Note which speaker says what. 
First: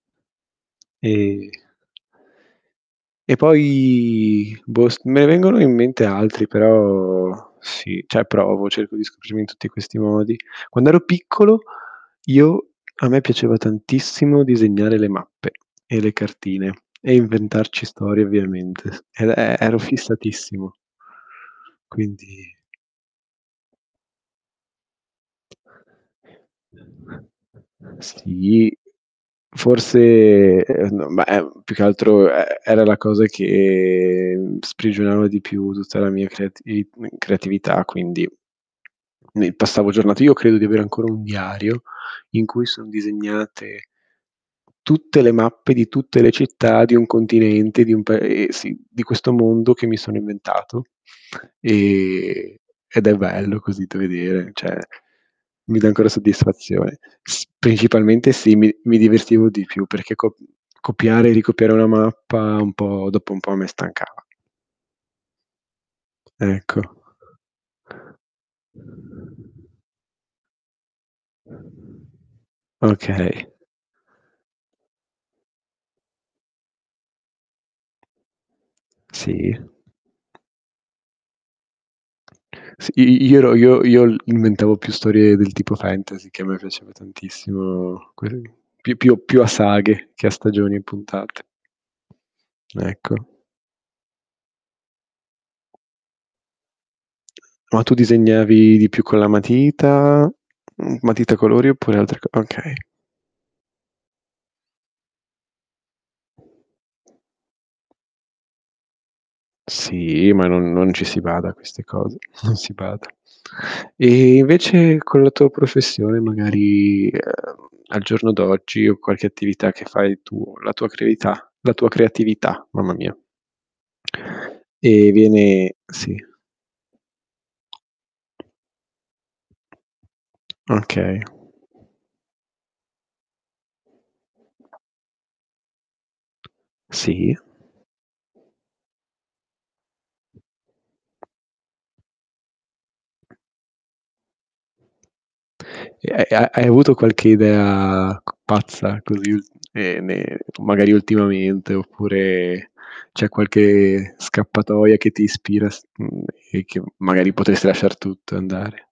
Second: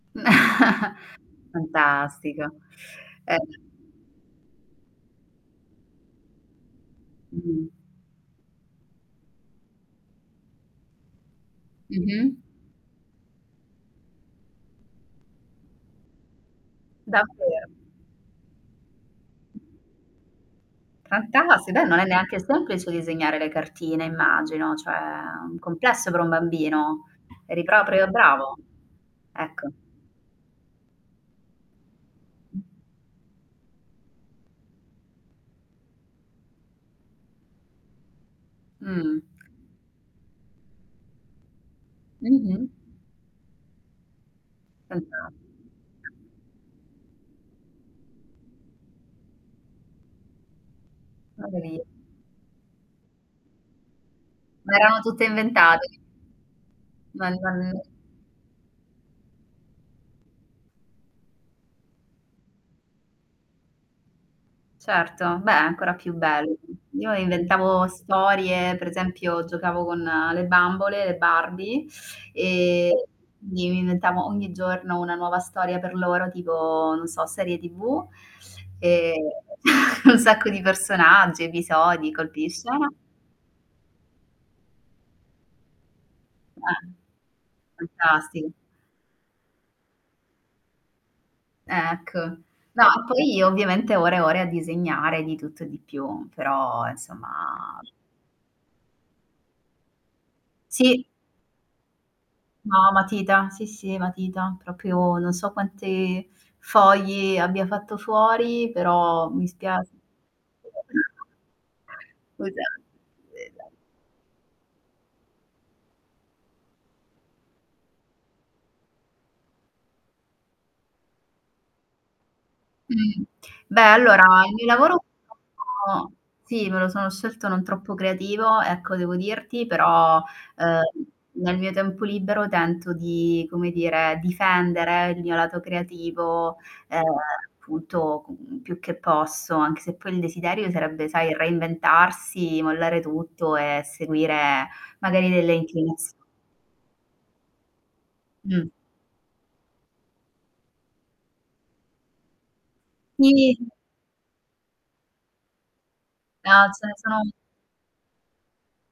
Speaker 1: E
Speaker 2: Fantastico.
Speaker 1: E
Speaker 2: Eh
Speaker 1: poi boh s me ne vengono in mente altri però
Speaker 2: Mh-mh.
Speaker 1: sì, cioè provo, cerco di scoprirmi in tutti questi modi. Quando ero piccolo,
Speaker 2: Mh-mh.
Speaker 1: io a me piaceva tantissimo disegnare le mappe, e le cartine e
Speaker 2: Davvero.
Speaker 1: inventarci storie ovviamente, e e ero fissatissimo.
Speaker 2: Fantasti dai, non è neanche
Speaker 1: Quindi
Speaker 2: semplice disegnare le cartine immagino, cioè, è un complesso per un bambino. Eri proprio bravo!
Speaker 1: Sì,
Speaker 2: Ecco.
Speaker 1: forse n ma è più che altro e era la cosa che sprigionava di più tutta la mia creativi creatività quindi,
Speaker 2: Mh.
Speaker 1: ne passavo giornate io credo di avere ancora un diario in cui
Speaker 2: Mh-mh.
Speaker 1: sono disegnate tutte le mappe di
Speaker 2: [unintelligible]
Speaker 1: tutte le città di un continente, di un pae sì, di questo mondo che mi sono inventato,
Speaker 2: Magari
Speaker 1: e ed è bello così da vedere,
Speaker 2: Ma
Speaker 1: cioè,
Speaker 2: erano tutte
Speaker 1: mi dà
Speaker 2: inventate?
Speaker 1: ancora soddisfazione. S
Speaker 2: [unintelligible]
Speaker 1: principalmente sì, mi mi divertivo di più perché co copiare e ricopiare una mappa un po' dopo un po' a me stancava.
Speaker 2: Certo, beh ancora più bello.
Speaker 1: Ecco.
Speaker 2: Io inventavo storie, per esempio, giocavo con le bambole, le Barbie e
Speaker 1: Okay.
Speaker 2: mi vi inventavo ogni giorno una nuova storia per loro, tipo non so, serie TV, e
Speaker 1: Sì.
Speaker 2: un sacco di personaggi, episodi, colpi di
Speaker 1: S
Speaker 2: scena
Speaker 1: i io ero io io inventavo più storie del tipo fantasy, che a me
Speaker 2: Eh.
Speaker 1: piaceva tantissimo que
Speaker 2: Fantastico.
Speaker 1: più più più a saghe che a stagioni e puntate.
Speaker 2: Ecco. No,
Speaker 1: Ecco.
Speaker 2: poi, ovviamente, ore e ore a disegnare di tutto e di più, però, insomma
Speaker 1: Ma tu disegnavi di più con la matita, mhmm,
Speaker 2: Sì.
Speaker 1: matita a colori, oppure altre c okay.
Speaker 2: No, matita. Sì, sì, matita. Proprio non so quante fogli abbia fatto fuori, però mi spiace.
Speaker 1: Sì, ma non non ci si
Speaker 2: [unintelligible]
Speaker 1: bada a queste cose, non si bada.
Speaker 2: [unintelligible]
Speaker 1: E invece, con la tua professione magari, ehm, al giorno d'oggi, o qualche attività che fai tuo la tua creatività la tua creatività, mamma mia.
Speaker 2: Mh-mh. Beh, allora, il mio lavoro
Speaker 1: Ehm, viene sì.
Speaker 2: [unintelligible] sì, me lo sono scelto non troppo creativo, ecco, devo dirti però, ehm,
Speaker 1: Okay.
Speaker 2: nel mio tempo libero tento di come dire, difendere il mio lato creativo, ehm,
Speaker 1: Sì.
Speaker 2: appunto co più che posso, anche se poi il desiderio sarebbe, sai, reinventarsi, mollare tutto e seguire magari delle inclinazio
Speaker 1: E e ha hai avuto qualche idea c
Speaker 2: Mh.
Speaker 1: pazza, così ne ne magari ultimamente, oppure, c'è
Speaker 2: [unintelligible]
Speaker 1: qualche scappatoia che ti ispira s mhmm, e
Speaker 2: Ah,
Speaker 1: che
Speaker 2: ce ne sono
Speaker 1: magari potresti lasciar tutto andare?